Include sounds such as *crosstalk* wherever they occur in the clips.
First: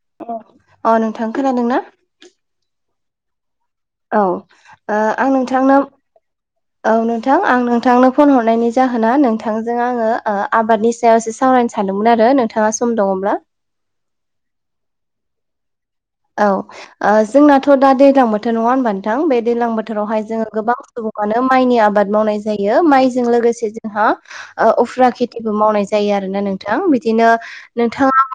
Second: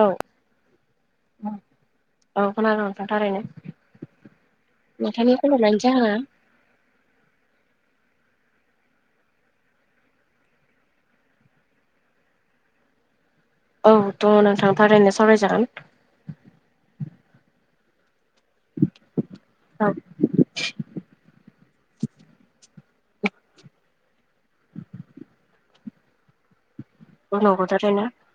औ अ नोंथां खोनादोंना औ खोनादोंं नोंथां थारैनो औ ओ आं नोंथांनि खल नोंथांनो हरनायनि जाहोना औ नोंथां आं नोंथांनो फन हरनायनि जाहोना नोंथांजों आङो ओ आबादनि सायाव एसे सावरायनो सानदोंमोन आरो नोंथाङा सम दङब्ला। औथ' नोंथां थारैनो सावरायजागोन। औ ओ जोंनाथ' दा दैज्लां बोथ थोर नङा होनबा नोंथां बे दैज्लां बोथोरावहाय जोङो गोबां सुबुङानो माइनि आबाद मावनाय जायो। ओ माइजों लोगोसे जोंहा उफ्रा खेथिबो मावनाय जायो आरोना नों थां बिदिनो औ नंगौ थारैनो नोंथाङा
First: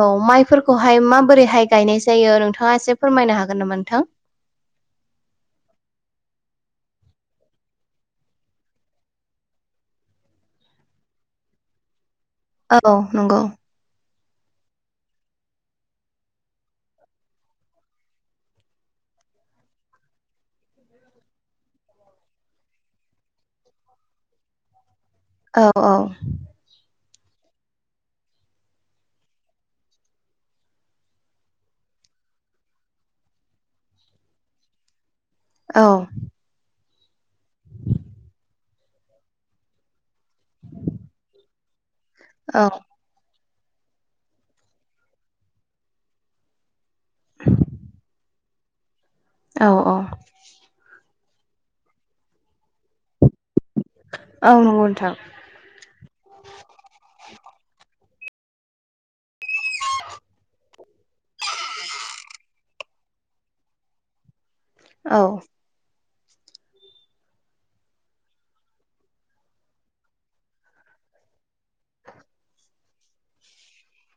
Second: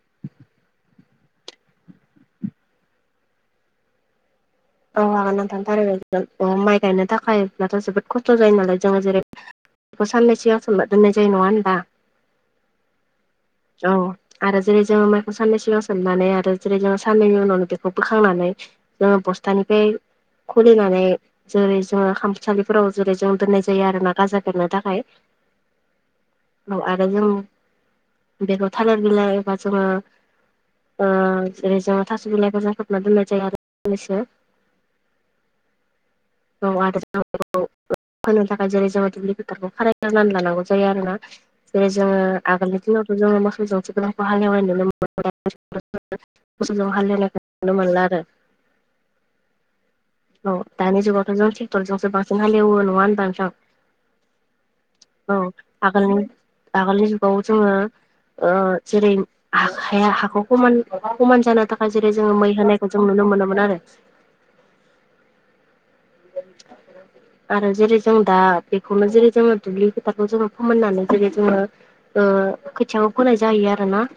औ माइफोरखौहाय माबोरैहाय गायनाय जायो नोंथाङा एसे फोरमायनो हागोन नामा नोंथां? औ हागोन नोंथां थारैनो हागोन माइ गायनो थाखायब्लाथ' जोबोद खस्थ' जायो नालाय जोङो जेरै बेखौ साननैसोआव सोमना दोननाय जायो नङा होनबा? औ नंगौ। औ आरो जेरै जोङो माइखौ साननै सिगां सोननानै आरो जेरै जोङो साननैनि उनावनो बेखौ बोखांनानै जोङो बस थानिफ्राय खुलिनानै जेरै जोङो खामसालिफोराव जेरै जों दोननाय जायो आरो ना गाजा बेरनो थाखाय। औ औ औ आरो जों बेखौ थालिर बिलाइ एबा जोङो जेरै जों थास' बिलाइखौ जाखोबना दोननाय जायो आरो साननैसो औ *unintelligible* होनो थाखाय जेरै जोंङो दुब्लि फोथारखौ खारायग्रोनानै लानांगौ जायो आरोना। जेरै जोङो औ आगोलनि दिनावथ' जोङो मोसौ जौसि गोदांखौ हालेवनाय नुनो मोनो *unintelligible* मोसौजों हालनायखौ नुनो मोनला आरो। औ औ औ दानि जुगावथ' जों ट्रेक्टरजोंसो बांसिन हालेवो नङा होनबा नोंथां? औ नंगौ नोंथां औ आगोलनि आगोलनि जुगाव जोङो ओ जेरै हा हाया हाखौ खमान खमान जानो थाखाय जेरै जोङो मै होनाय खौ जों नुनो मोनोमोन आरो। औ आरो जेरै जों दा बेखौनो जेरै जोङो दुब्लि फोथारखौ जोङो फोमोननानै जेरै जोङो ओ खोथियाखौ सोंनाय जायो आरोना।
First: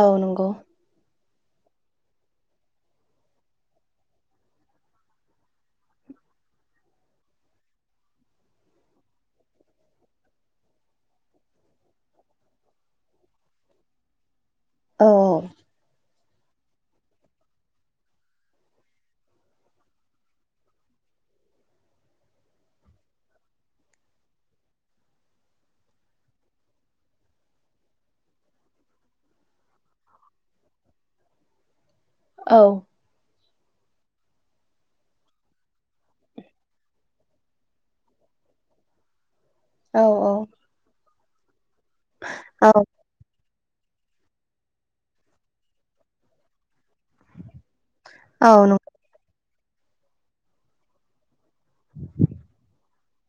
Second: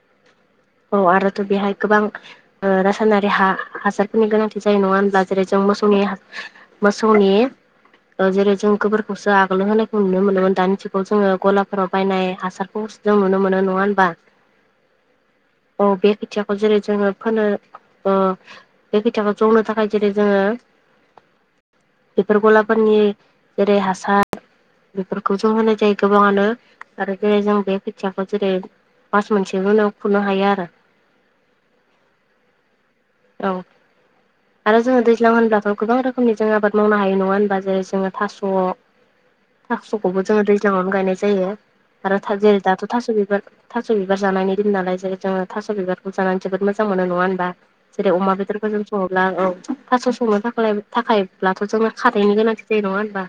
औ नंगौ औ आरोथ' बेहाय गोबां ओ रासायनारि हा हासारनि गोनांथि जायो नङा होनब्ला जेरै जों मोसौ नि मोसौनि जेरै जों गोबोरखौसो आगोल होनायखौ नुनो मोनोमोन दानि जुगाव जोङो गलाफोराव बायनाय हासारखौ जों नुनो मोनो नङा होमबा? औ। खोथियाखौ जेरै जोङो फोनो ओ बे खेथियाखौ जौनो थाखाय जेरै जोङो *inaudible* बेफोर गलाफोरनि जेरै हासार बेफोरखौ जों होनाय जायो गोबाङानो आरो जेरै जों बे खोथियाखौ जेरै मास मोनसेखौनाव खुरनो हायो आरो। *inaudible* औ। औ आरो जोङो दैज्लां होनब्ला गोबां रोखोमनि जों आबाद मावनो हायो नङा होनबा? जेरै जोङो थास' औ थास'खौबो जोङो दैज्लांआवनो गायनाय जायो आरो। जेरै औ दाथ' थास' बिबार थास बिबार जानायनि दिन नालाय जेरै जो थास' बिबारखौ जानानै जोबोद मोजां मोजां मोनो नङा होनबा? जेरै अमा औ बेदरखौ जों नंगौ सङोब्ला औ थास' संनो थाखाय अब्लाथ जोंनो खारैनि गोनांथि जायो नङा होनबा?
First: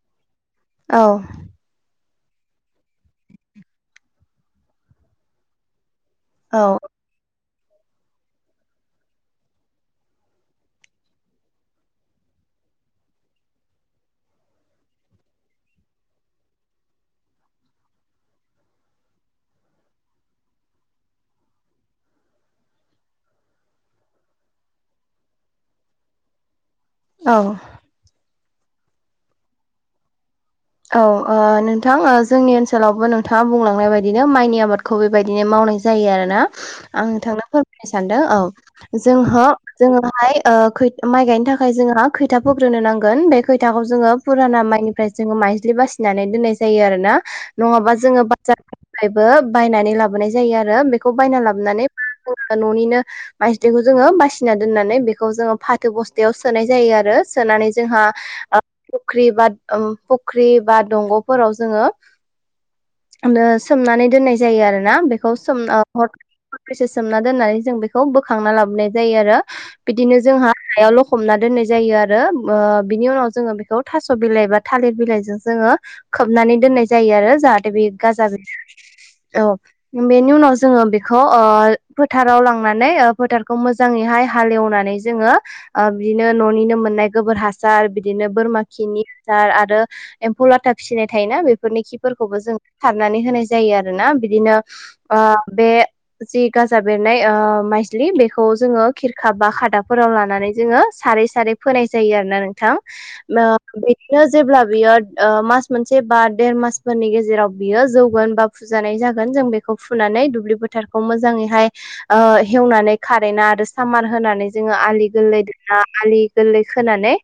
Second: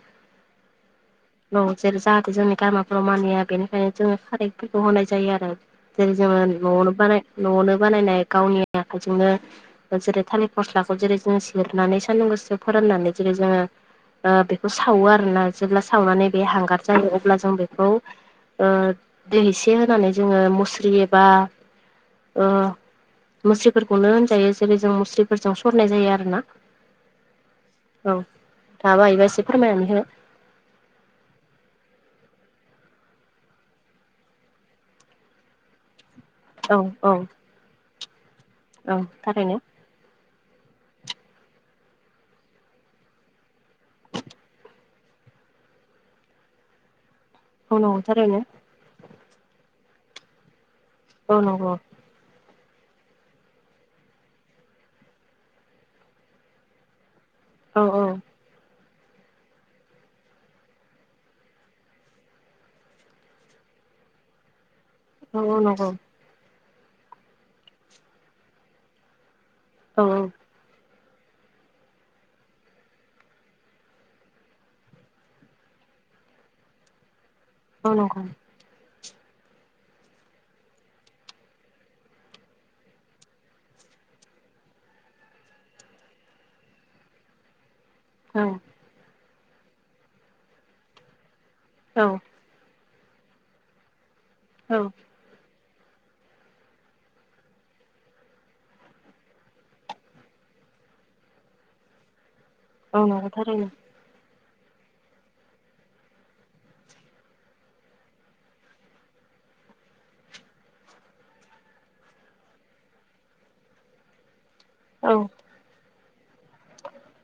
औ जेरै जा जोंनि गामिफ्राव मानिया बेनिखायनो जोङो खारैफोरखौ होनाय जायो आरो। जेरै जोङो औ न'आवनो बानाय न'आवनो बानायनाय गावनि आखाइजोंनो जेरै थालिर फस्लाखौ जेरै जों सेरनानै सानदुं गोसोआव फोराननानै जेरै जोङो ओ बेखौ सावो आरोना जेब्ला सावनानै बे हांगार जायो अब्ला जों बेखौ दै एसे होनानै जोङो मुस्रि एबा मुस्रिफोरखौनो होनजायो जेरै जों मुस्रिफोरजों सरनाय जायो आरोना। औ। दा बायोबा एसे फोरमायनानै होनो औ ओ नोंथां जोंनि ओनसोलावबो नोंथाङा बुंलांनाय बायदिनो माइनि आबादखौ बेबायदिनो माव नाय जायो आरोना। औ आं औ नोंथांनो फोरमायनो सानदों औ औ ज जोह थारैनो ओ माइ गायनो थाखाय जोंहा खैथा फोग्रोनो नांगोन बे खैथाखौ जोङो फुराना माइनिफ्राय मायज्लि बासिना दोन्नाय जायो आरोना। औ नङाबा नंगौ जोङो थारैनो बाजार फ्रायबो बो बायनानै लाबोनाय जायो आरो। बेखौ औ बायना नंगौ लाबोनानै न'निनो माइज्लिखौ जोङो बासिना दोननानै बेखौ जोङो फाथो बस्थायाव सोनाय जायो आरो। सोनानै औ जोंहा औ फख्रि बा फुख्रि बा दंगफोराव जोङो सोमनानै दोननाय जायो आरो। ना बेखौ ओ औ सोम नंगौ हरनैसे सोमना दोननानै जों बेखौ बोखांना लाबोनाय जायो आरो। औ बिदिनो जोंहा हायावल हमना दोननाय जायो आरो। ओ बिनि उनाव जोङो बेखौ थास बिलाइ बा थालिर बिलाइजों जोङो खोबनानै दोननाय जायो आरो। जाहाथे औ बे नंगौ गाजा बि औ बेनि उनाव जोङो बेखौ फोथाराव लांनानै फोथारखौ मोजाङैहाय हालेवनानै जोङो बिदिनो न'निनो मोननाय गोबोर हास बिदिनो औ बोरमा खिनि आदार आरो एम्फौ लाथा फिसिनाय थायोना। बे फोरनि औ खिफोरखौबो जों सारनानै होनाय जायो आरोना। बिदिनो औ ओ बे जि गाजा बेरनाय ओ माइज्लि बेखौ जोङो खिरखा बा खादाफोराव लानानै जोङो सारै सारै फोनाय जायो आरोना नोंथां। औ नंगौ थारैनो बिदिनो जेब्ला बियो ओ मास मोनसे बा देर मासफोरनि गेजेराव बियो जौगोन बा फुजानाय जागोन जों बेखौ फुनानै दुब्लि फोथारखौ मोजाङैहाय ओ हेवनानै खारेना आरो सामार होनानै जोङो आलि औ गोरलै दाना आलि गोरलै खोनानै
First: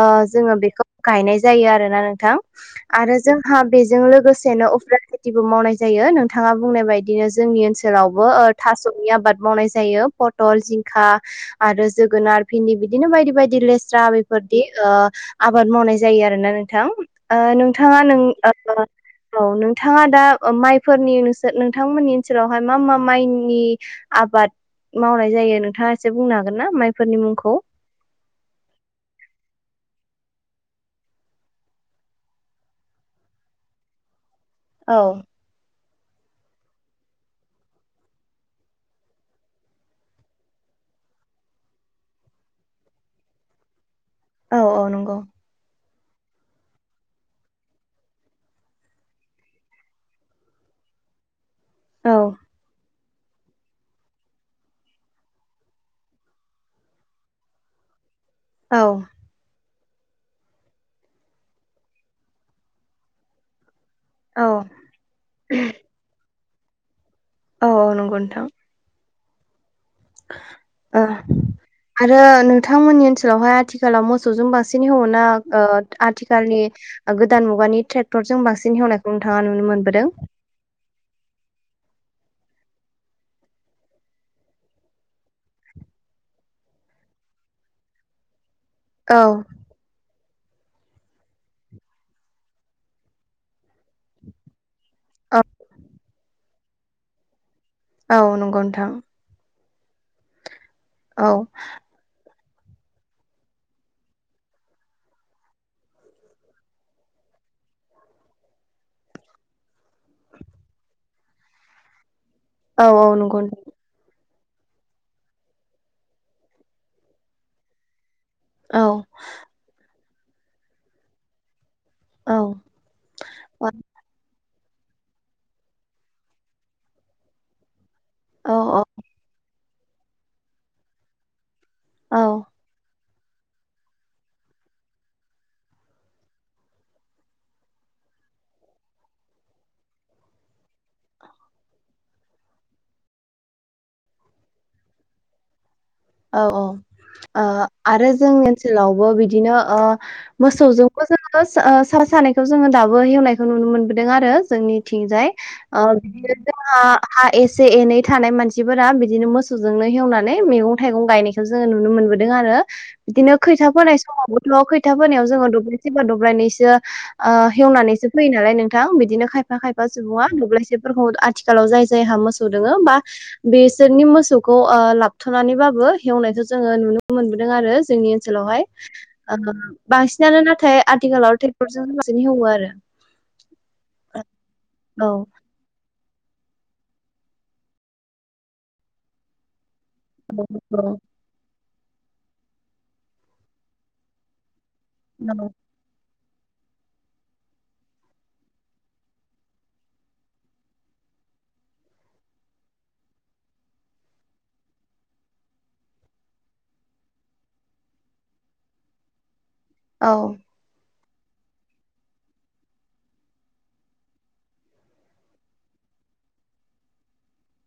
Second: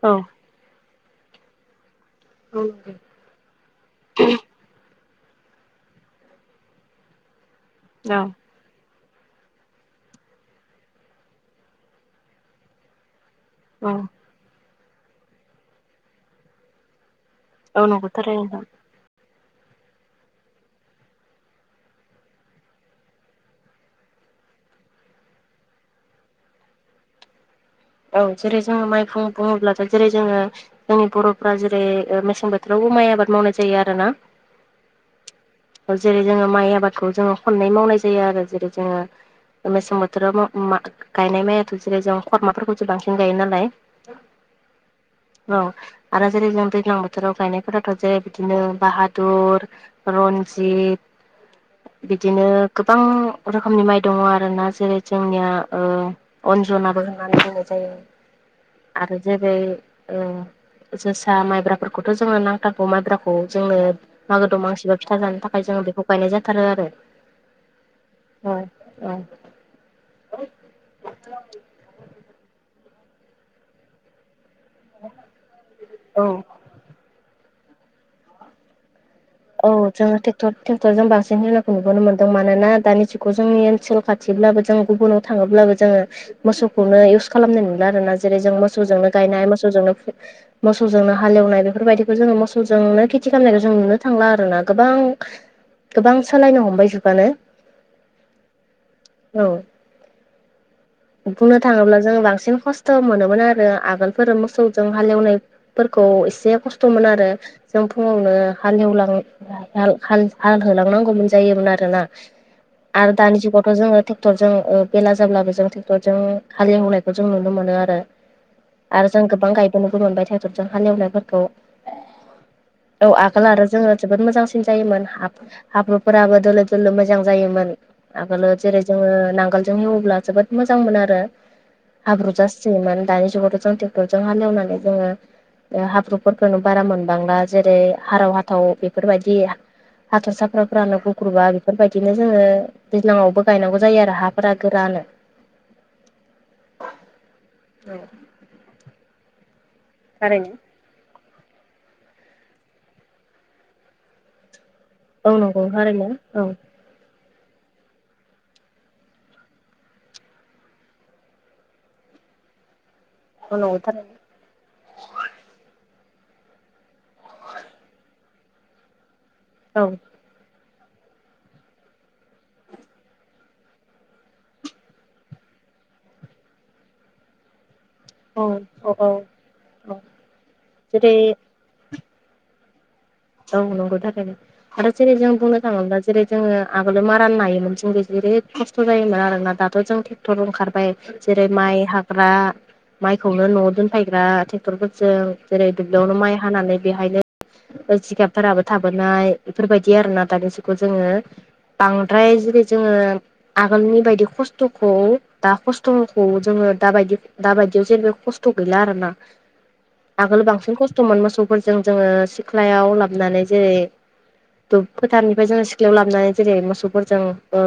ओ जोङो बेखौ गायनाय जायो आरोना नोंथां। औ आरो जोंहा बेजों लोगोसेनो उफ्रा बो मावनाय जायो नोंथाङा बुंनाय बायदिनो जोंनि ओनसोलावबो ओ थास' आबाद मावनाय जायो। पटल जिंखा आरो जोगोनार भिन्दि बिदिनो बायदि बायदि दि लेस्रा औ बेफोरदि आबाद मावनाय जायो आरो ना नोंथां। ओ नोंथाङा नंगौ नों थारैनो नोंथां ओ औ नोंथाङा दा माइफोरनि नोंसोर नोंथांमोननि ओनसोलावहाय मा मा माइनि आ आबाद मावनाय जायो नोंथाङा एसे बुंनो हागोन ना माइफोरनि मुंखौ औ जेरै जोंङो माइफुं बुङोब्लाथाय जेरै जोंङो जोंनि बर'फ्रा जेरै मेसें बोथोराव माइ आबाद मावनाय जायो आरो ना औ जेरै जोंङो माइ आबादखौ जोंङो खननै मावनाय जायो आरो जेरै जोंङो मेसें बोथोराव गायनाय माइयाथ' जेरै जों खरमा फोरखौसो बांसिन गायो नालाय औ औ नंगौ *inaudible* औ आरो जेरै जों दैज्लां बोथोराव गायनायफोराथ' जे बिदिनो बाहादुर रनजित *inaudible* बिदिनो गोब बां रोखोमनि माइ दङ आरोना जेरै जोंनिया ओ अनजनाबो नानै होनाय जायो औ आरो जेरै ओ जोसा माइब्राफोरखौथ जोंङो नांथारगौ माइब्राखौ जोंनो औ मागो दमासिबा फिथा जानो थाखाय जोंङो बेखौ गायनाय जाथारो आरो औ औ नंगौनथां औ औ ओ आरो नोंथांमोननि ओनसोलावहाय आथिखालाव मोसौजों बांस सिन हेवो ना ओ औ आथिखालनि ओ गोदान मुगानि ट्रेक्टरजों बांसिन हेवनाय औ जोङो टेक्टर ट्रेक्टरजों बांसिन होनायखौ नुबोनो मोन मानोना दानि जुगाव जोंनि ओनसोल खाथिब्लाबो जों गुबुनाव थाङोब्लाबो जोङो मोसौखौनो एव *unintelligible* खालामनाय नुला आरो ना जेरै जों मोसौजोंनो औ गायनाय मोसौजोंनो मोसौजोंनो हालेवनाय बेफोरबायदिखौ जोङो मोसौजोंनो खेथि खालामनायखौ जों नुनो थांला आरोना गोबां गोबां सोलायनो हमबाय जुगानो औ नंगौ नंथां औ बुंनो थाङोब्ला जोंङो बांसिन खस्थ मोनोमोन आरो आगोलफोर मोसौजों हालेवनायफोरखौ एसे खस्थ'मोन आरो जों फुङावनो हालेवलां हाल हाल हाल होलांनांगौमोन जायोमोन आरोना औ आरो औ दानि नंगौ जुगावथ जोंङो टेक ट्रेक्टरजों ओ बेला जाब्लाबो जों ट्रेक्टरजों हालेवहोनायखौ जों नुनो मोनो आरो नोंथां औ आरो जों गोबां गायबोनोबो मोनबाय ट्रेक्टरजों हालेवनायफोरखौ औ औ आगोल आरो जोंङो जोबोद मोजां मोजांसिन जायोमोन हाब हाब्रुफोराबो दोलो दोलो मोजां जायोमोन आगोलाव औ जेरै जोंङो नांगोलजों हेवोब्ला जोबोद मोजां मोन आरो औ हाब्रुजासे माने दानि जुगावथ' जों ट्रेक्टरजों हालेवनानै जोङो ओ हाब्रुफोरखौनो बारा मोनबांला जेरै हाराव हाथाव बेफोरबायदि हाथरसाफ्राफ्रानो गुग्रुबा बेफोरबायदि बिदिनो जोङो दैज्लाङावबो गायनांगौ जायो आरो हाफोरा गोरानो औ औ ओ औ आरो जोंनि ओनसोलावबो बिदिनो ओ थारैनो मोसौजोंबो *inaudible* ओ सार सानैखौ जोङो दाबो हेवनायखौ नुनो मोनबोदों आरो जोंनि थिंजाय औ नंगौ ओ थारैनो बिदिनो औ जोंहा हा एसे एनै थानाय मानसिफोरा बिदिनो मोसौजोंनो हवनानै मैगं थाइगं गायनायखौ जोंङो नुनो मोनबोदों आरो। बिदिनो औ खैथा नंगौ फोनाय थारैनो समावबोथ' खैथा फोनायाव जोंङो दब्रायसेबा दब्रायनैसो ओ हेवनानैसो फैयो नालाय नोंथां बिदिनो खायफा-खायफा सुबुङा दुब्लायसे *inaudible* आथिखालाव जाय-जायहा मोसौ दोङो बा बिसोरनि मोसौखौ ओ लाबथ'नानैबा बो हेवनायखौ जोङो नुनो मोनबोदों आरो। जोंनि ओनसोलावहाय औ औ ओ औ बांसिनानो नाथाय जेरै आथिखालाव ट्रेक्टरजों बांसिन हेवो आरो। औ नंगौ थाखायनो आरो औ जेरै जों बुंनो थाङोब्ला जेरै जोङो आगोल मा रान नायोमोन जोंबो जेरै खस्थ' जायोमोन आरोना दा थ' जों ट्रेक्टर औ ओंखारबाय जेरै माइ हाग्रा माइखौनो न'आव दोनफैग्रा टेक टरफोरजों जेरै दुब्लियावनो माइ हानानै बेहायनो जिगाबफोराबो थाबोनाय बेफोरबायदि आरो ना दानि जुगखौ जोङो बांद्राय जेरै जोङो आगोलनि बायदि खस्थ'खौ दा खस्थ'खौ जोङो दायदि-दाबायदियाव जेनेबा खस्थ' गैला आरोना। औ आगोल बांसिन खस्थ'मोन मोसौफोरजों जोङो सिख्लायाव लाबोनानै जेरै दुब फोथारनिफ्राय जोङो सिख्लायाव लाबोनानै जेरै मोसौफोरजों ओ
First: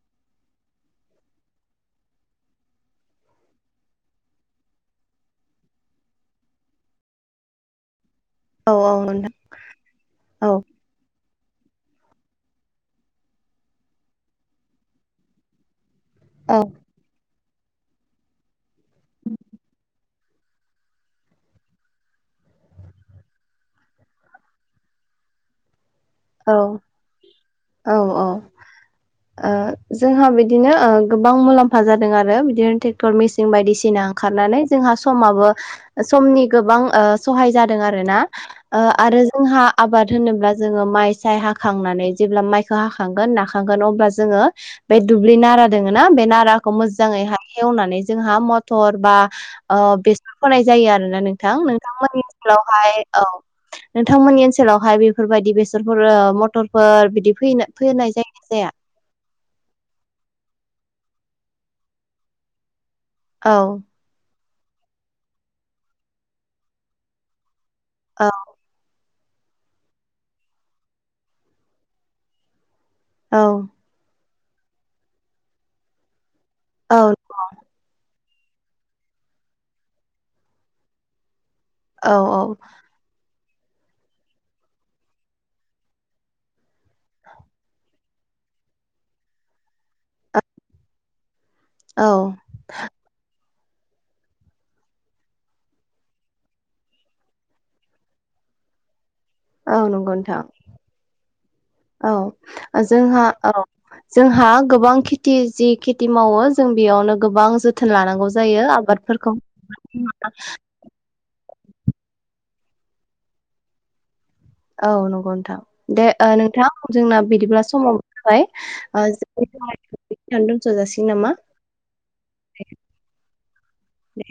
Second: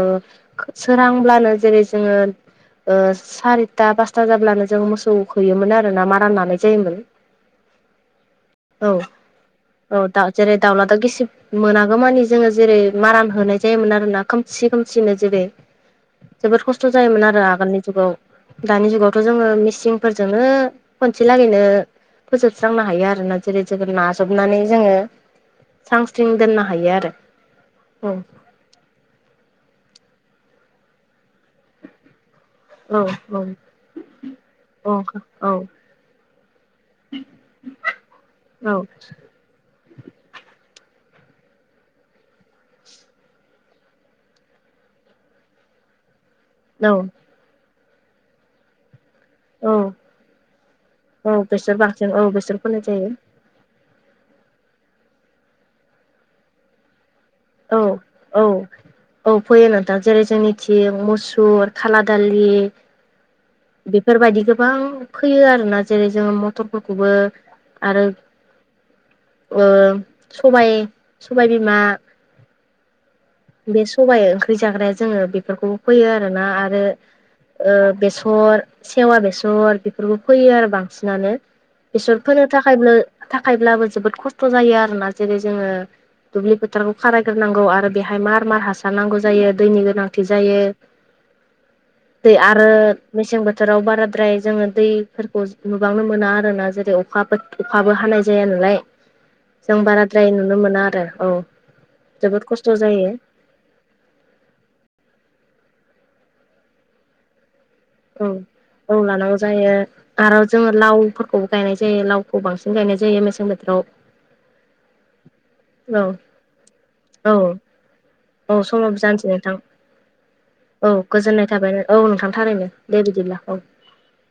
सोरांब्लानो जे जेरै जोङो ओ सारिथा पासथा जाब्लानो जों मोसौ होयोमोन आरो ना मारा लानाय जायोमोन। *inaudible* औ औ नोंथां। औ दा जेरै दावला दाव गिसिब मोनागौ मानि जोङो जेरै मारान होनाय जायोमोन आरोना खोमसि खोमसिनो जेरै जोबोद औ खस्थ' जायोमोन आरो आ आगोलनि जुगाव दानि जुगावथ' जोङो मिसिंफोरजोंनो खनसे लागैनो फोजोबस्रांनो हायो आरोना जेरै जोङो नाजबनानै जोङो स्रां स्रिं औ दोननो हायो आरो औ औ ओ जोंहा बिदि दिनो ओ गोबां मुलाम्फा जादों आरो। *unintelligible* औ टेक्थर मिचिन बायदिसिना ओंखारनानै औ जोंहा समाबो समनि गोबां ओ सहाय जादों आरो ना ओ आरो जोंहा आबाद होनोब्ला जोङो माइ जाय हाखांनानै जेब्ला माइखौ हाखांगोन नाखांगोन अब्ला जोङो बै दुब्लि नारा दोङोना बे ना राखौ औ मोजाङैहा हेवनानै जोंहा मथर बा औ ओ बेसर फोनाय जायो आरोना औ नोंथां बेसोर बांसिन औ नोंथांमोननि बेसोर फोनाय ओनसोलावहाय जायो औ। नोंथांमोननि ओनसोलावहाय बेफोरबायदि बेसरफोर मथरफोर बिदि फैनो औ फोनाय जायो औ ना जाया औ फैयो नोंथां जेरै जोंनिथि मु सुर खाला दालि औ बेफोरबायदिखो गोबां फैयो आरोना जेरै जोङो मथरफोरखौबो आरो औ ओ सबाय सबाय बिमा। औ बे सबाइ ओंख्रि जाग्राया जोङो बेफोरखौबो फैयो आरो ना आरो औ ओ बेस र सेवा बेसर बेफोरखौ फैयो आरो बांसिनानो। औ बेसर फोनो औ थाखायबो थाखायब्लाबो जोबोद खस्थ' जायो आरोना जेरै जोङो दुब्लि फोथारखौ खारायग्रोनांगौ आरो बेहाय मार मार हासार नांगौ जायो दैनि गोनांथि जायो। औ दै आरो मसें बो थोराव बाराद्राय जोङो दैफोरखौ नुबांनो मोना आरोना जेरै अखा अखाबो हानाय जायाना लाय औ जों नंगौ बाराद्राय नोंथां नुनो मोना आरो औ औ जोबोद खस्थ जायो जोंहा औ जोंहा गोबां खेथि जि खि ति मावो जों बेयावनो गोबां जोथ औ औ लानांगौ जायो आरो जोङो लावफोरखौ गायनाय जायो, लावखौ बांसिन गायनाय जायो मेसें बोथोराव। औ नंगौ। थां औ दे ओ नोंथां जोंना औ बिदिब्ला समाव औ समाबो जाबाय जानोसै नोंथां *unintelligible* दोनथ' औ जासिगोन नामा गोजोननाय थाबाय औ नोंथां थारैनो दे बिदिब्ला औ। दे।